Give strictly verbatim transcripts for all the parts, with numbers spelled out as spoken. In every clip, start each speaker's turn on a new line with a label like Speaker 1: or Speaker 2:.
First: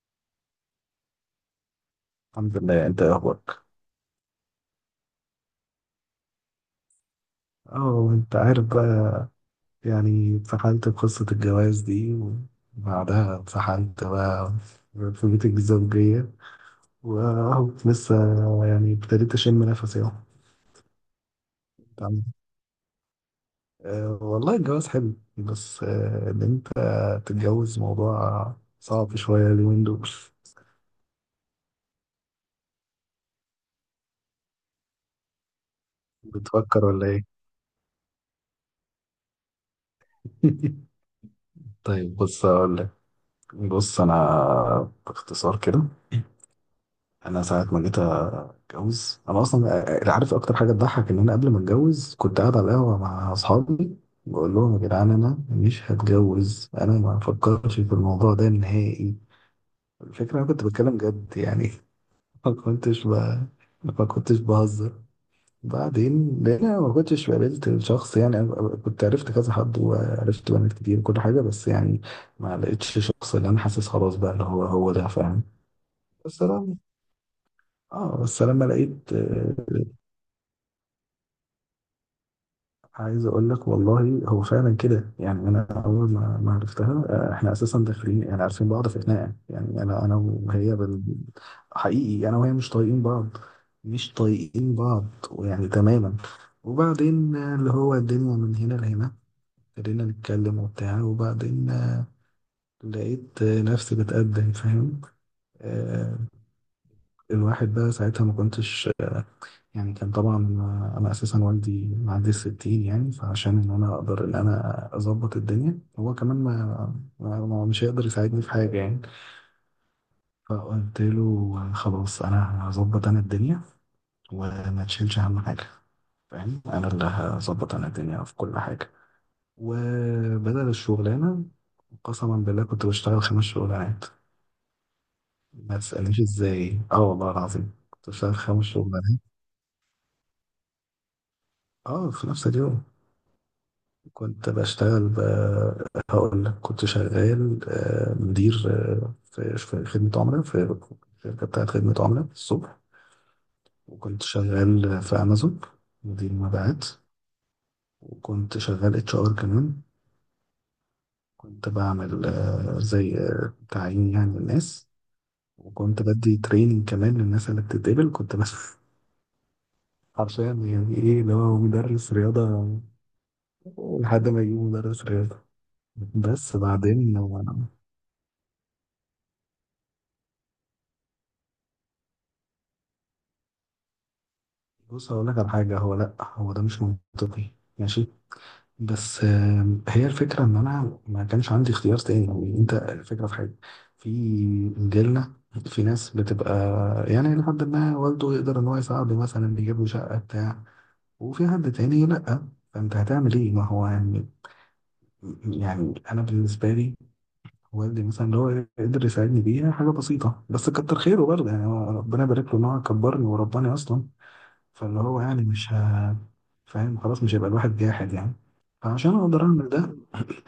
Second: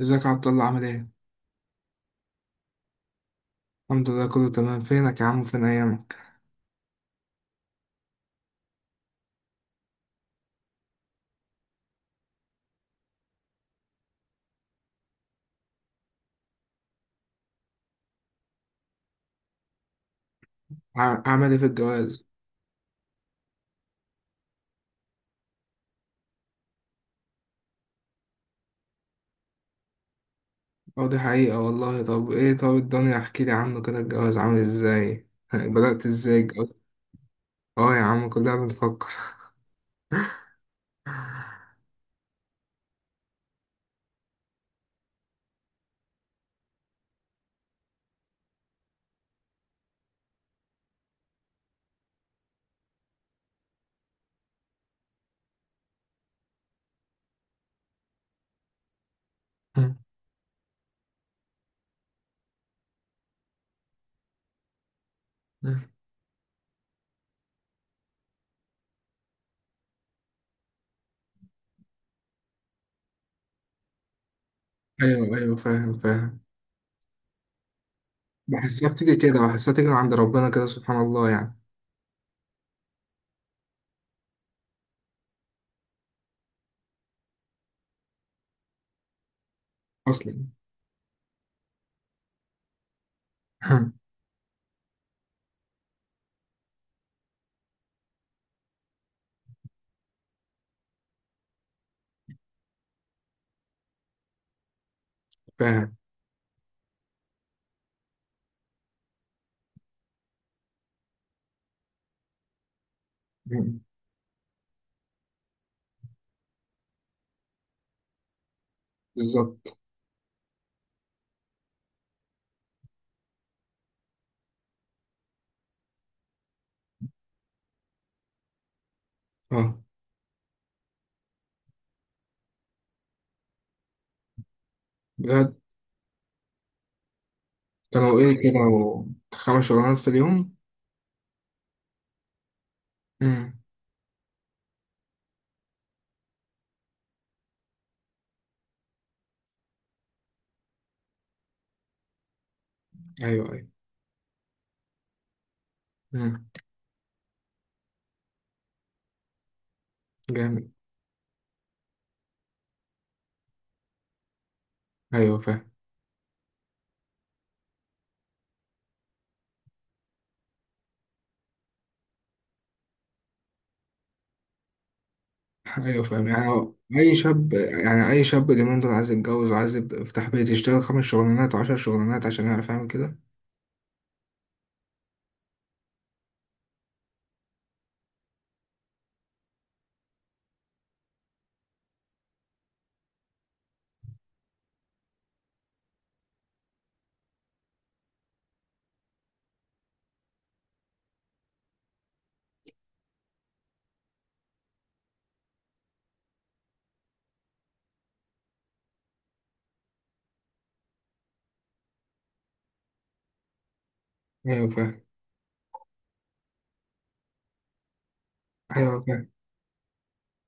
Speaker 1: ازيك يا عبد الله، عامل ايه؟
Speaker 2: الحمد لله، انت ايه اخبارك؟
Speaker 1: الحمد لله، كله تمام. فينك يا عم وفين ايامك؟
Speaker 2: اه، انت عارف بقى، يعني اتسحلت في قصة الجواز دي، وبعدها اتسحلت بقى في بيت الزوجية، واهو لسه يعني ابتديت اشم نفسي اهو.
Speaker 1: ع- عامل ايه في
Speaker 2: تمام.
Speaker 1: الجواز؟
Speaker 2: اه والله الجواز حلو، بس اه ان انت تتجوز موضوع صعب شوية اليومين دول.
Speaker 1: اه، دي حقيقة والله. طب ايه، طب الدنيا احكي لي عنه كده، الجواز عامل ازاي؟ بدأت ازاي
Speaker 2: بتفكر
Speaker 1: الجواز؟
Speaker 2: ولا ايه؟
Speaker 1: اه يا عم، كلنا بنفكر.
Speaker 2: طيب بص اقول لك. بص انا باختصار كده، انا ساعة ما جيت اتجوز انا اصلا، عارف اكتر حاجه تضحك؟ ان انا قبل ما اتجوز كنت قاعد على القهوه مع اصحابي بقول لهم: يا جدعان انا مش هتجوز، انا ما بفكرش في الموضوع ده نهائي. الفكره انا كنت بتكلم جد يعني. ما كنتش ب... ما كنتش بهزر. بعدين لان انا ما كنتش قابلت الشخص، يعني أنا كنت عرفت كذا حد وعرفت بنات كتير وكل حاجه، بس يعني ما لقيتش شخص اللي انا حاسس خلاص بقى اللي هو هو ده،
Speaker 1: ايوه
Speaker 2: فاهم؟
Speaker 1: ايوه، فاهم فاهم.
Speaker 2: بس انا اه بس لما
Speaker 1: بحسها
Speaker 2: لقيت،
Speaker 1: بتيجي كده، بحسها تيجي من عند ربنا كده، سبحان الله يعني.
Speaker 2: عايز اقول لك والله هو فعلا كده يعني. انا اول ما ما عرفتها آه، احنا اساسا داخلين يعني عارفين بعض في خناقه، يعني انا انا
Speaker 1: اصلا.
Speaker 2: وهي بال... حقيقي انا وهي مش طايقين بعض، مش طايقين بعض، ويعني تماما. وبعدين آه، اللي هو الدنيا من هنا لهنا ابتدينا نتكلم وبتاع، وبعدين آه، لقيت آه، نفسي بتقدم، فاهم؟
Speaker 1: فاهم.
Speaker 2: آه، الواحد بقى ساعتها ما كنتش، يعني كان طبعا انا اساسا والدي معدي الستين، يعني فعشان ان انا اقدر ان انا اظبط الدنيا، هو كمان ما, ما ما- مش هيقدر يساعدني في حاجه يعني.
Speaker 1: بالظبط.
Speaker 2: فقلت له: خلاص انا هظبط انا الدنيا، وما تشيلش اهم حاجه، فاهم؟ انا اللي هظبط انا الدنيا في كل حاجه.
Speaker 1: اه،
Speaker 2: وبدل الشغلانه، قسما بالله كنت بشتغل خمس شغلانات.
Speaker 1: بجد؟
Speaker 2: ما تسألنيش ازاي، اه والله العظيم كنت
Speaker 1: كانوا
Speaker 2: بشتغل
Speaker 1: ايه كده؟
Speaker 2: خمس شغلانات.
Speaker 1: خمس شغلانات في اليوم؟
Speaker 2: اه في نفس اليوم.
Speaker 1: امم.
Speaker 2: كنت بشتغل ب... هقول لك، كنت شغال آه، مدير آه، في في خدمة عملاء، في الشركة بتاعت خدمة عملاء الصبح.
Speaker 1: ايوه ايوه.
Speaker 2: وكنت شغال في أمازون مدير
Speaker 1: امم.
Speaker 2: مبيعات. وكنت شغال اتش ار كمان،
Speaker 1: جامد.
Speaker 2: كنت بعمل آه، زي آه، تعيين يعني الناس.
Speaker 1: ايوه فاهم.
Speaker 2: وكنت بدي تريننج كمان للناس اللي بتتقبل، كنت بس حرفيا يعني ايه اللي هو مدرس رياضة، لحد ما يجيبوا مدرس رياضة.
Speaker 1: ايوه فاهم
Speaker 2: بس
Speaker 1: يعني. اي
Speaker 2: بعدين،
Speaker 1: شاب يعني اي شاب اليومين دول عايز يتجوز، وعايز يبدأ يفتح بيت، يشتغل خمس شغلانات وعشر شغلانات عشان يعرف يعمل كده.
Speaker 2: بص هقول لك على حاجة، هو لأ هو ده مش منطقي، ماشي، بس آم، هي الفكرة إن أنا ما كانش عندي اختيار تاني يعني. أنت الفكرة في حاجة، في جيلنا في ناس بتبقى يعني لحد ما والده يقدر إن هو يساعده، مثلا بيجيب له شقة بتاع وفي حد تاني لأ. فأنت هتعمل إيه؟ ما هو يعني، يعني أنا بالنسبة لي والدي مثلا اللي هو قدر يساعدني بيها حاجة بسيطة، بس كتر خيره برضه يعني، هو ربنا يبارك له إن هو كبرني ورباني أصلا.
Speaker 1: ايوه
Speaker 2: فاللي
Speaker 1: فاهم.
Speaker 2: هو يعني مش ه... فاهم، خلاص مش هيبقى الواحد جاحد يعني.
Speaker 1: ايوه
Speaker 2: فعشان
Speaker 1: فاهم.
Speaker 2: اقدر اعمل ده،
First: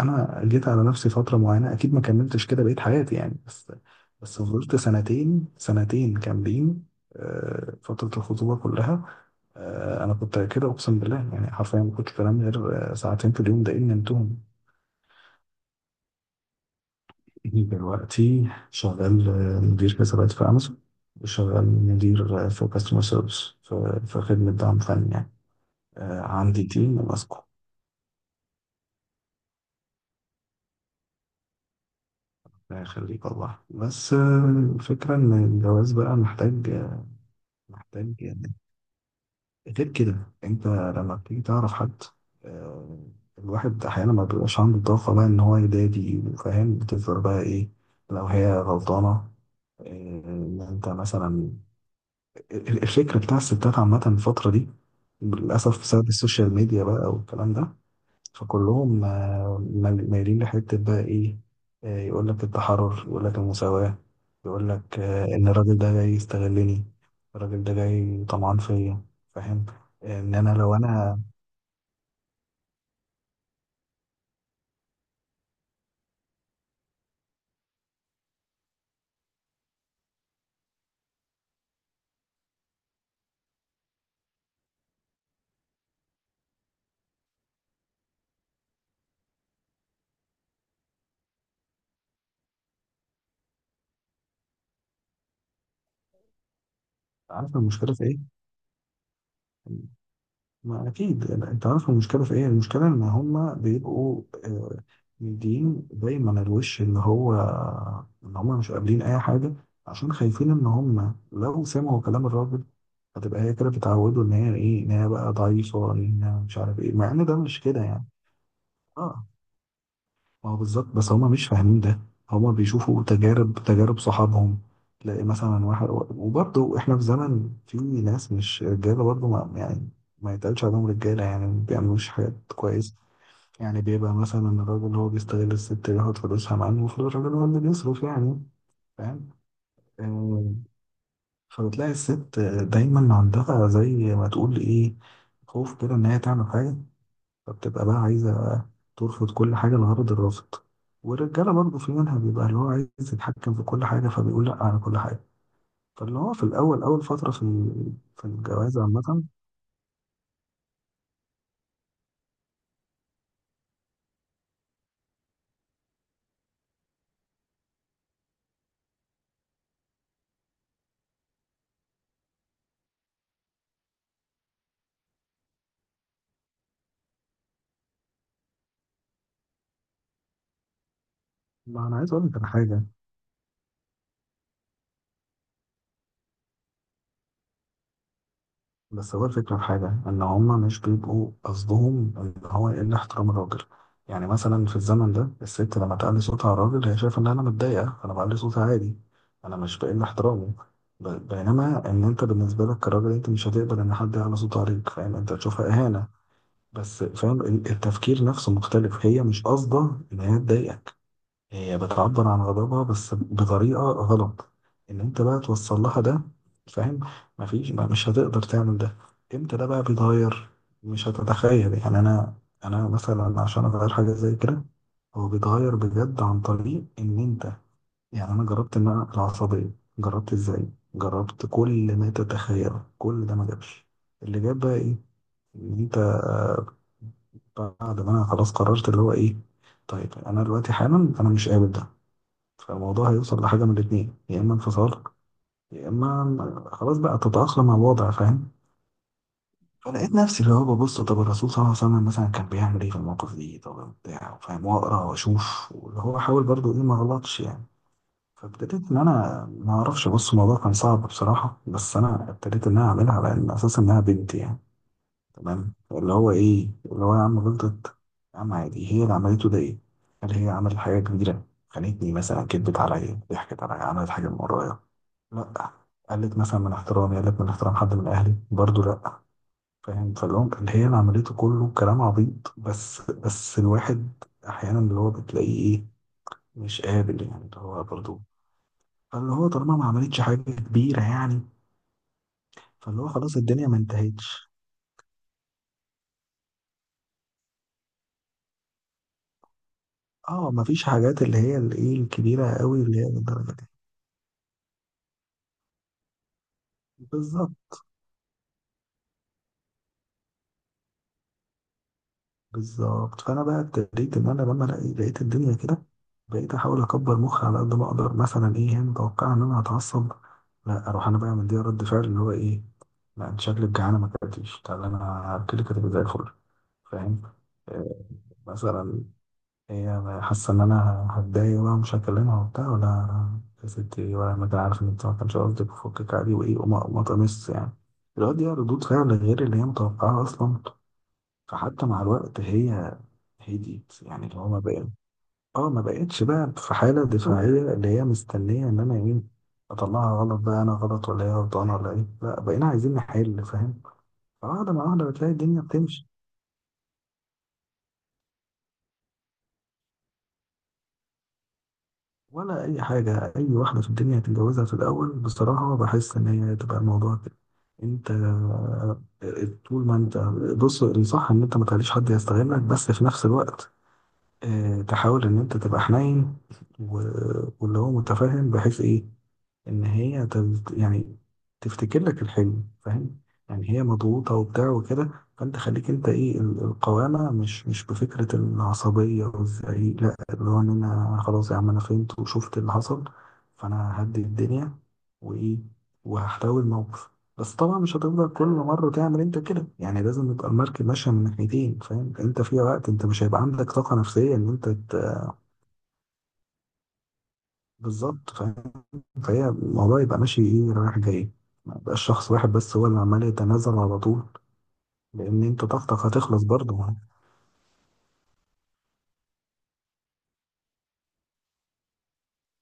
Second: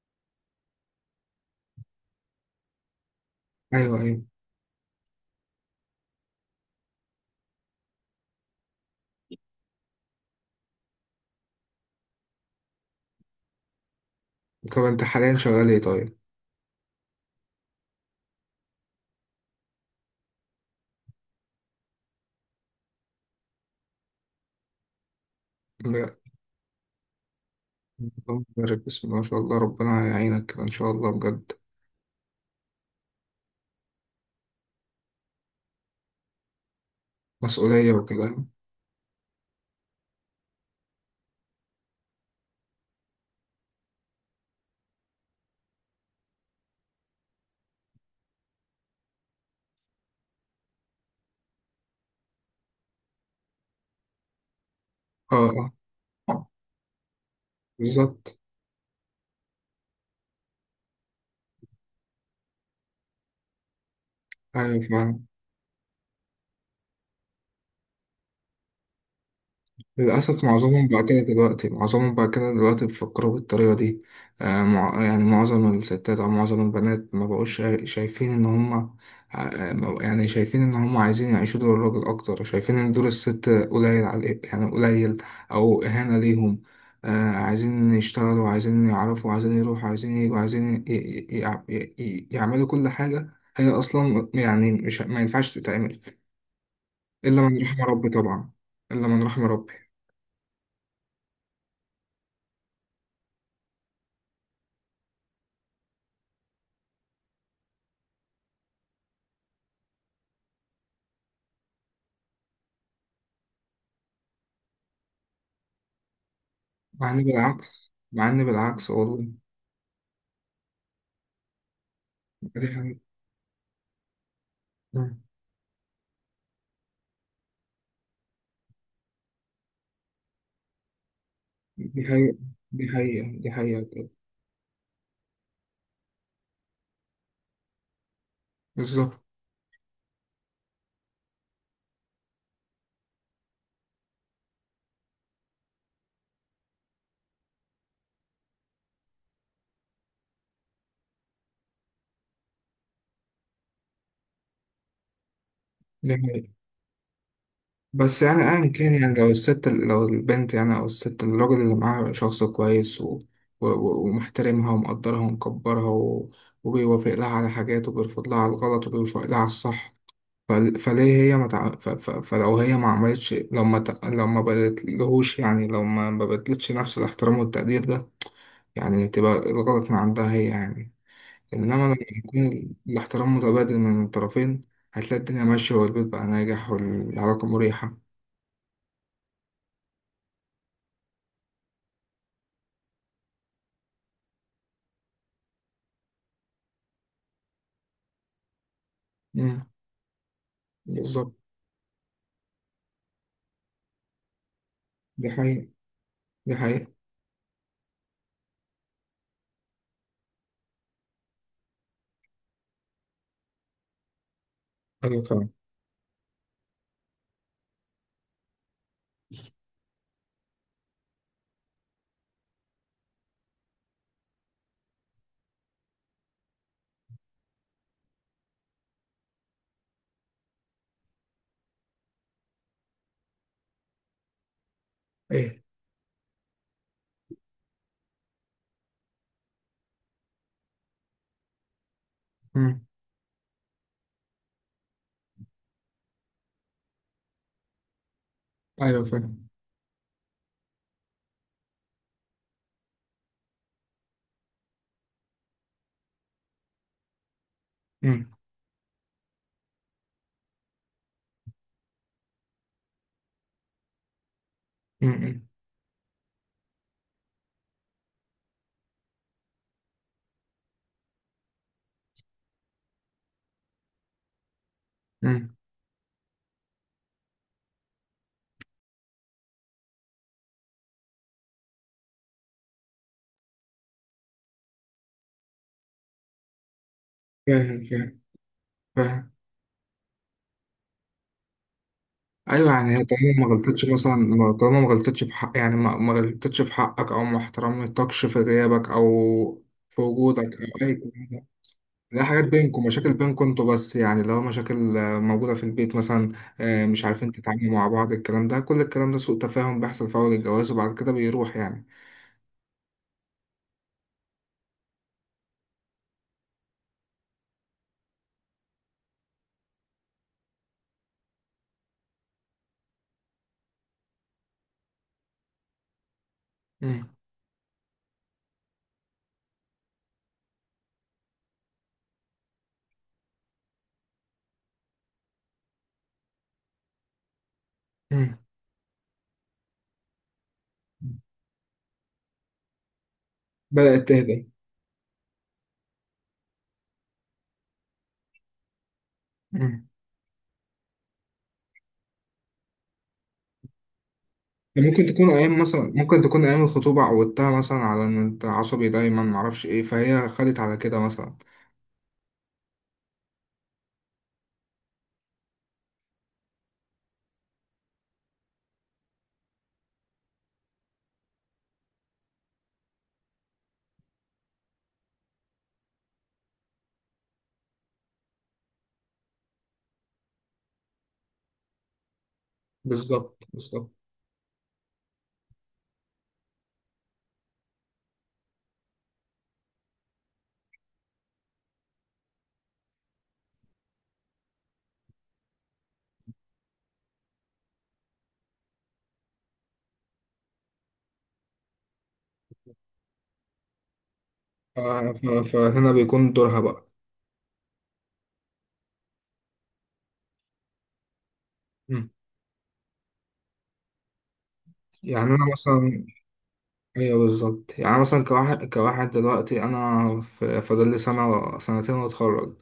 Speaker 2: انا جيت على نفسي فتره معينه، اكيد ما كملتش كده بقيت حياتي يعني، بس
Speaker 1: ايوه ايوه.
Speaker 2: بس فضلت سنتين، سنتين كاملين، آه، فتره الخطوبه كلها آه، انا كنت كده اقسم بالله يعني، حرفيا ما كنتش بنام غير آه، ساعتين في اليوم، ده ان نمتهم.
Speaker 1: طب انت حاليا شغال ايه طيب؟
Speaker 2: دلوقتي شغال آه، مدير حسابات في امازون. وشغال مدير آه، في كاستمر سيرفيس، في في خدمه دعم فني يعني،
Speaker 1: لا.
Speaker 2: آه، عندي تيم ماسكه.
Speaker 1: اللهم بارك، بسم الله ما شاء الله، ربنا يعينك كده ان شاء الله بجد.
Speaker 2: لا يخليك والله. بس آه، الفكرة إن الجواز بقى محتاج،
Speaker 1: مسؤولية
Speaker 2: محتاج
Speaker 1: وكده.
Speaker 2: يعني، غير كده أنت لما بتيجي تعرف حد، آه، الواحد أحيانا ما بيبقاش عنده الطاقة بقى إن هو يدادي وفاهم، بتفضل بقى إيه؟ لو هي غلطانة، آه، إن أنت مثلا، ال- الفكرة بتاع الستات عامة الفترة دي
Speaker 1: اه.
Speaker 2: للأسف بسبب
Speaker 1: اه.
Speaker 2: السوشيال ميديا بقى والكلام ده،
Speaker 1: بالظبط.
Speaker 2: فكلهم آه، مال- مايلين لحتة بقى إيه، يقول لك التحرر، يقول لك المساواة، يقول
Speaker 1: ايوه
Speaker 2: لك
Speaker 1: فاهم.
Speaker 2: إن الراجل ده جاي يستغلني، الراجل ده جاي طمعان فيا، فاهم؟ آه، إن
Speaker 1: للأسف،
Speaker 2: أنا لو
Speaker 1: معظمهم بقى كده
Speaker 2: أنا،
Speaker 1: دلوقتي معظمهم بقى كده دلوقتي بيفكروا بالطريقة دي. آه، مع- يعني معظم الستات أو معظم البنات ما بقوش شا- شايفين إن هما، آه، ما- يعني شايفين إن هما عايزين يعيشوا دور الراجل أكتر، شايفين إن دور الست قليل على، يعني قليل، أو إهانة ليهم. آه، عايزين يشتغلوا، عايزين يعرفوا، عايزين يروحوا، عايزين يجوا، عايزين ي- ي- ي- ي- يعملوا كل حاجة. هي أصلا يعني مش، ما ينفعش تتعمل إلا
Speaker 2: عارف
Speaker 1: من رحم
Speaker 2: المشكلة في
Speaker 1: ربي
Speaker 2: إيه؟
Speaker 1: طبعا. إلا من رحم ربي.
Speaker 2: ما أكيد أنت عارف المشكلة في إيه. المشكلة إن هما بيبقوا آه، مدين دايما الوش، اللي هو إن هما مش قابلين أي حاجة، عشان خايفين إن هما لو سمعوا كلام الراجل هتبقى هي كده، بتعودوا إن هي إيه، إن هي بقى ضعيفة، إن هي مش عارف إيه،
Speaker 1: مع
Speaker 2: مع
Speaker 1: إن
Speaker 2: إن ده مش كده
Speaker 1: بالعكس،
Speaker 2: يعني.
Speaker 1: مع إن بالعكس
Speaker 2: آه،
Speaker 1: والله.
Speaker 2: ما هو بالظبط، بس هما مش فاهمين ده. هما
Speaker 1: دي حقيقة،
Speaker 2: بيشوفوا تجارب تجارب صحابهم، تلاقي مثلا واحد، وبرضه احنا في زمن في ناس مش رجاله برضه، ما يعني ما يتقالش عليهم رجاله يعني، ما
Speaker 1: دي
Speaker 2: بيعملوش حاجات
Speaker 1: حقيقة، دي
Speaker 2: كويس.
Speaker 1: حقيقة، دي
Speaker 2: يعني
Speaker 1: حقيقة بجد.
Speaker 2: بيبقى مثلا الراجل هو بيستغل الست، بياخد فلوسها، مع انه المفروض الراجل هو اللي بيصرف يعني،
Speaker 1: بالظبط.
Speaker 2: فاهم؟ آه، فبتلاقي الست دايما عندها زي ما تقول ايه، خوف كده ان هي تعمل حاجه، فبتبقى بقى عايزة ترفض كل حاجة لغرض الرفض. والرجالة برضه في منها بيبقى اللي هو عايز يتحكم في كل حاجة، فبيقول لأ على كل حاجة.
Speaker 1: دي
Speaker 2: فاللي هو في
Speaker 1: حقيقة.
Speaker 2: الأول، أول فترة في
Speaker 1: بس
Speaker 2: في
Speaker 1: يعني أيا
Speaker 2: الجواز
Speaker 1: كان، يعني
Speaker 2: عامة،
Speaker 1: لو الست لو البنت، يعني أو الست، الراجل اللي معاها شخص كويس و... و... و- ومحترمها ومقدرها ومكبرها و... وبيوافق لها على حاجات، وبيرفض لها على الغلط، وبيوافق لها على الصح. فل... فليه هي ما تع... ف... ف... فلو هي ما عملتش، لو ما ت... لو ما بدتلهوش، يعني لو ما ما بدلتش نفس الاحترام والتقدير ده، يعني تبقى الغلط من عندها هي يعني. إنما
Speaker 2: ما
Speaker 1: لما
Speaker 2: أنا عايز أقول لك على
Speaker 1: يكون
Speaker 2: حاجة،
Speaker 1: الاحترام متبادل من الطرفين، هتلاقي الدنيا ماشية والبيت بقى ناجح والعلاقة مريحة.
Speaker 2: بس هو الفكرة في حاجة إن هما مش بيبقوا قصدهم إن هو إلا احترام الراجل. يعني مثلا في الزمن ده، الست لما تعلي صوتها على الراجل، هي شايفة إن أنا متضايقة فأنا بعلي صوتي عادي، أنا
Speaker 1: مم.
Speaker 2: مش بقل احترامه. ب-
Speaker 1: بالظبط.
Speaker 2: بينما إن أنت بالنسبة لك كراجل، أنت مش هتقبل إن حد يعلي صوته عليك، فاهم؟
Speaker 1: دي
Speaker 2: أنت هتشوفها
Speaker 1: حقيقة.
Speaker 2: إهانة.
Speaker 1: دي حقيقة.
Speaker 2: بس فاهم ال- التفكير نفسه مختلف، هي مش قصده إن هي تضايقك، هي بتعبر عن غضبها بس بطريقة غلط، ان
Speaker 1: أيوة
Speaker 2: انت بقى
Speaker 1: فاهم.
Speaker 2: توصل لها ده، فاهم؟ مفيش، ما مش هتقدر تعمل ده. امتى ده بقى بيتغير؟ مش هتتخيل يعني. انا انا مثلا عشان اغير حاجة زي كده، هو بيتغير بجد عن طريق ان انت، يعني انا جربت ان انا العصبية، جربت ازاي، جربت كل ما تتخيله، كل ده ما جابش. اللي جاب بقى ايه؟
Speaker 1: إيه؟
Speaker 2: ان انت آه، بعد ما انا خلاص قررت اللي هو ايه، طيب انا دلوقتي حالا انا مش قابل ده،
Speaker 1: مم.
Speaker 2: فالموضوع هيوصل لحاجة من الاتنين، يا إما انفصال، يا إما م- خلاص بقى تتأقلم مع الوضع، فاهم؟
Speaker 1: أيوه فاهم.
Speaker 2: فلقيت نفسي اللي هو ببص طب الرسول صلى الله عليه وسلم مثلا كان بيعمل إيه في المواقف دي، طب بتاع فاهم، وأقرأ وأشوف، واللي هو حاول برضه إيه، ما غلطش يعني.
Speaker 1: مم.
Speaker 2: فابتديت إن أنا ما أعرفش، بص الموضوع كان صعب بصراحة، بس أنا ابتديت إن أنا أعملها على إن أساس إنها بنتي يعني،
Speaker 1: مم. مم.
Speaker 2: تمام؟ اللي هو إيه اللي هو، يا عم غلطت، يا عم عادي، هي اللي عملته ده إيه؟ هل هي عملت حاجة كبيرة؟ خانتني مثلا؟ كدبت عليا؟ ضحكت عليا؟ عملت حاجة من ورايا؟
Speaker 1: مم.
Speaker 2: لا. قلت مثلا من احترامي؟ قلت من احترام حد من اهلي برضو؟ لا. فاهم؟ فاللي، اللي هي اللي عملته كله كلام عبيط بس، بس الواحد احيانا اللي هو بتلاقيه ايه، مش قابل يعني اللي هو
Speaker 1: فاهم فاهم
Speaker 2: برضو.
Speaker 1: فاهم.
Speaker 2: فاللي هو طالما ما عملتش حاجه كبيره يعني،
Speaker 1: أيوه، يعني
Speaker 2: فاللي
Speaker 1: هي
Speaker 2: هو خلاص
Speaker 1: طالما ما
Speaker 2: الدنيا ما
Speaker 1: غلطتش مثلا،
Speaker 2: انتهتش.
Speaker 1: ما- طالما ما غلطتش في حق، يعني ما ما غلطتش في حقك، أو ما احترمتكش في غيابك، أو في وجودك،
Speaker 2: اه ما فيش
Speaker 1: أو أي
Speaker 2: حاجات اللي
Speaker 1: كلام.
Speaker 2: هي الايه،
Speaker 1: لا، حاجات
Speaker 2: الكبيره قوي
Speaker 1: بينكم،
Speaker 2: اللي هي
Speaker 1: مشاكل بينكم
Speaker 2: للدرجه دي.
Speaker 1: انتوا بس، يعني لو مشاكل آه، موجودة في البيت مثلا. آه، مش عارفين
Speaker 2: بالظبط،
Speaker 1: تتعاملوا مع بعض، الكلام ده كل الكلام ده سوء تفاهم، بيحصل في أول الجواز وبعد كده بيروح يعني.
Speaker 2: بالظبط. فانا بقى ابتديت ان انا لما لقي- لقيت الدنيا كده، بقيت احاول اكبر مخي على قد ما اقدر. مثلا ايه، هي متوقعه ان انا هتعصب، لا اروح انا بقى مديها رد فعل اللي هو ايه. لا انت شكلك جعانه، ما اكلتيش، تعالى انا هاكلك كده زي الفل،
Speaker 1: مم.
Speaker 2: فاهم؟ آه، مثلا هي حاسه ان انا هتضايق بقى مش هكلمها وبتاع، ولا يا ستي، ولا ما أنا عارف ان انت ما كانش قصدك، وفكك عادي وايه، وما، وما تمس يعني. الواد
Speaker 1: مم.
Speaker 2: دي ردود فعل غير اللي هي متوقعه اصلا. فحتى مع الوقت هي هديت،
Speaker 1: بدأت
Speaker 2: يعني اللي هو
Speaker 1: تهدى.
Speaker 2: ما بقى، اه ما بقتش بقى في حالة دفاعية، اللي هي مستنية ان انا ايه،
Speaker 1: مم.
Speaker 2: اطلعها غلط بقى، انا غلط ولا هي غلطانة ولا ايه، لا بقينا عايزين نحل، فاهم؟ فواحدة مع واحدة
Speaker 1: ممكن تكون
Speaker 2: بتلاقي
Speaker 1: أيام
Speaker 2: الدنيا
Speaker 1: مثلا
Speaker 2: بتمشي،
Speaker 1: ممكن تكون أيام الخطوبة عودتها مثلا على إن أنت عصبي دايما، معرفش إيه، فهي خدت على كده مثلا.
Speaker 2: ولا اي حاجة. اي واحدة في الدنيا هتتجوزها في الاول بصراحة بحس ان هي تبقى الموضوع كده. انت آه، طول ما انت، بص الصح ان انت ما تخليش حد يستغلك، بس في نفس الوقت آه، تحاول ان انت تبقى حنين، و- واللي هو متفاهم بحيث ايه، ان هي تز- يعني تفتكر لك الحلم، فاهم؟
Speaker 1: بالظبط
Speaker 2: يعني هي
Speaker 1: بالظبط.
Speaker 2: مضغوطه وبتاع وكده، فانت خليك انت ايه، ال- القوامه مش، مش بفكره العصبيه والزعيق، لا، اللي هو ان انا خلاص يا عم انا فهمت وشفت اللي حصل، فانا هدي الدنيا وايه، وهحتوي الموقف. بس طبعا مش هتفضل كل مره تعمل انت كده يعني، لازم يبقى المركب ماشيه من ناحيتين، فاهم؟ انت في وقت انت مش هيبقى عندك طاقه نفسيه ان انت
Speaker 1: ف-
Speaker 2: ت-
Speaker 1: ف- فهنا بيكون دورها بقى.
Speaker 2: بالظبط، فاهم؟ فهي الموضوع يبقى ماشي ايه، رايح جاي، ما يبقاش
Speaker 1: مم.
Speaker 2: شخص واحد بس هو اللي عمال يتنازل على طول،
Speaker 1: يعني
Speaker 2: لان
Speaker 1: أنا
Speaker 2: انت طاقتك
Speaker 1: مثلا.
Speaker 2: هتخلص برضه.
Speaker 1: ايوه بالظبط، يعني مثلا كواحد كواحد دلوقتي، انا في- فاضل لي سنه سنتين واتخرج.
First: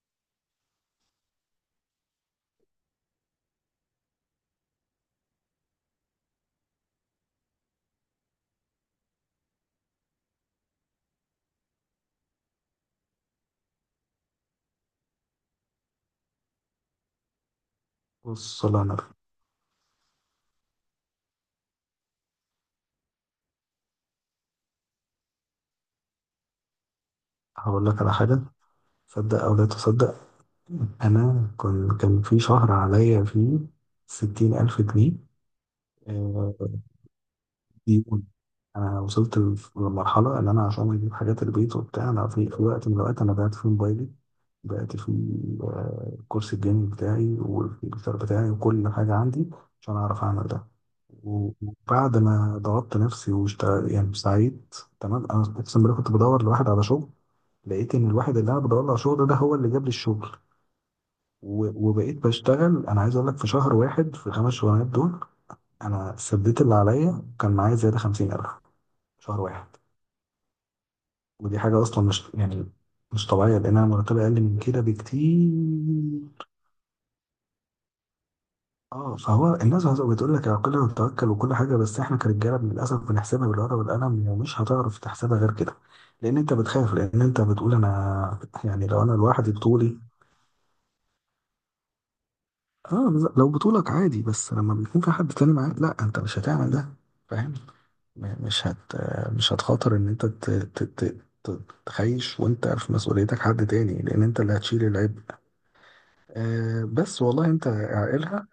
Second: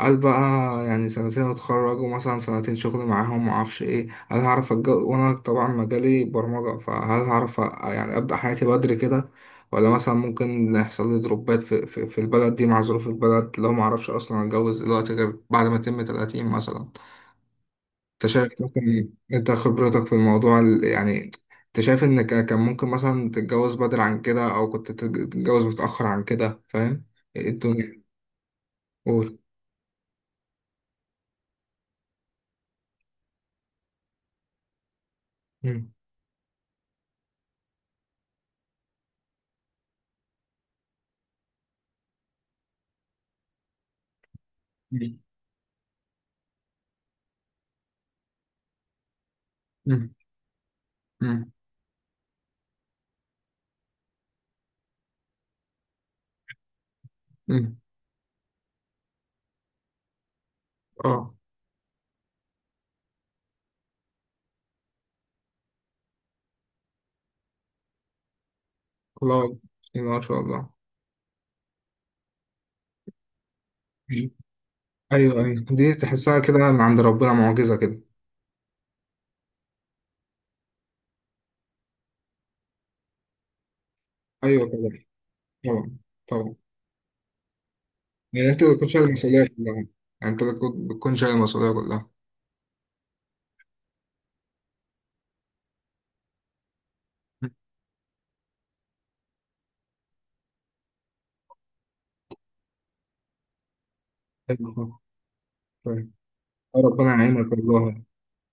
Speaker 1: هل بقى، يعني سنتين اتخرج ومثلا سنتين شغل معاهم، معرفش ايه، هل هعرف أتج- وانا طبعا مجالي برمجه، فهل هعرف أ- يعني ابدا حياتي بدري كده، ولا مثلا ممكن يحصل لي دروبات في, في, في البلد دي مع ظروف البلد، لو معرفش اصلا اتجوز دلوقتي غير بعد ما اتم ثلاثين مثلا؟ انت شايف
Speaker 2: بص والله انا
Speaker 1: مثلا، انت خبرتك في الموضوع، ال- يعني انت شايف ان ك- كان ممكن مثلا تتجوز بدري عن كده، او كنت تتج- تتجوز متأخر عن كده فاهم؟ ايه
Speaker 2: هقول لك
Speaker 1: الدنيا؟
Speaker 2: على حاجه،
Speaker 1: قول.
Speaker 2: صدق او لا تصدق، انا كان كان في شهر عليا فيه ستين الف جنيه
Speaker 1: مم.
Speaker 2: آه، ديون. انا وصلت لف- للمرحله اللي انا عشان اجيب حاجات البيت وبتاع، انا في في وقت من الاوقات انا بعت فيه موبايلي، بعت فيه
Speaker 1: مم.
Speaker 2: آه، الكورس الجيمنج بتاعي، والكمبيوتر بتاعي، وكل حاجه عندي، عشان
Speaker 1: مم.
Speaker 2: اعرف اعمل ده. و-
Speaker 1: مم.
Speaker 2: وبعد ما ضغطت نفسي واشتغل يعني سعيد، تمام، انا اقسم بالله كنت بدور لواحد على شغل،
Speaker 1: مم.
Speaker 2: لقيت ان الواحد اللي انا بدور له على شغل ده هو اللي جاب لي الشغل.
Speaker 1: اه.
Speaker 2: و- وبقيت بشتغل. انا عايز اقول لك، في شهر واحد في الخمس شغلانات دول، انا سديت اللي عليا، كان معايا زياده خمسين الف، شهر
Speaker 1: الله.
Speaker 2: واحد.
Speaker 1: بسم الله ما شاء الله.
Speaker 2: ودي حاجة أصلا مش يعني، مش طبيعية، لأنها مرتبة
Speaker 1: مم.
Speaker 2: أقل من كده
Speaker 1: ايوه ايوه، دي تحسها
Speaker 2: بكتير.
Speaker 1: كده من عند ربنا، معجزة كده.
Speaker 2: اه فهو الناس بتقول لك العقل والتوكل وكل حاجة، بس احنا كرجالة للأسف بنحسبها بالورقة والقلم، ومش
Speaker 1: ايوه
Speaker 2: هتعرف
Speaker 1: طبعا.
Speaker 2: تحسبها غير كده.
Speaker 1: طبعا.
Speaker 2: لأن أنت
Speaker 1: طبعا.
Speaker 2: بتخاف، لأن أنت بتقول أنا،
Speaker 1: يعني انت اللي بتكون
Speaker 2: يعني لو
Speaker 1: شايل
Speaker 2: أنا
Speaker 1: المسؤولية
Speaker 2: لوحدي
Speaker 1: كلها يعني.
Speaker 2: بطولي،
Speaker 1: انت اللي بتكون بتكون شايل المسؤولية كلها.
Speaker 2: اه، بز- لو بطولك عادي، بس لما بيكون في حد تاني معاك لا، أنت مش هتعمل ده،
Speaker 1: مم.
Speaker 2: فاهم؟ م- مش هت مش هتخاطر إن أنت ت- ت- ت- ت- تخيش وأنت في مسؤوليتك حد تاني، لأن أنت اللي
Speaker 1: ايوه
Speaker 2: هتشيل
Speaker 1: طبعا.
Speaker 2: العبء.
Speaker 1: طيب.
Speaker 2: آه،
Speaker 1: ربنا
Speaker 2: بس والله
Speaker 1: يعينك
Speaker 2: انت
Speaker 1: والله.
Speaker 2: عائلها،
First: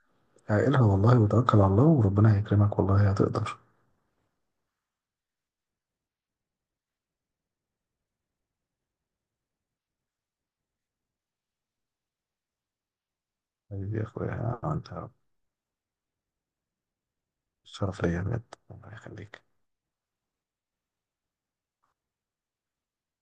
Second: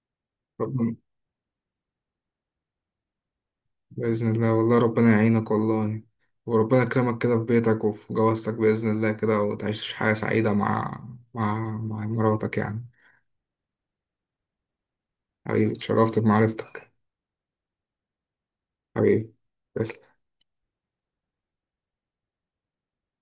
Speaker 2: عائلها
Speaker 1: ربنا.
Speaker 2: والله، وتوكل على الله، وربنا هيكرمك والله هتقدر.
Speaker 1: بإذن الله والله، ربنا يعينك والله. وربنا يكرمك كده في بيتك وفي جوازتك بإذن الله كده، وتعيش حياة سعيدة مع مع مع مراتك يعني.
Speaker 2: حبيبي يا اخويا انت،
Speaker 1: حبيبي، اتشرفت بمعرفتك.
Speaker 2: شرف ليا بجد، الله
Speaker 1: حبيبي،
Speaker 2: يخليك.
Speaker 1: تسلم.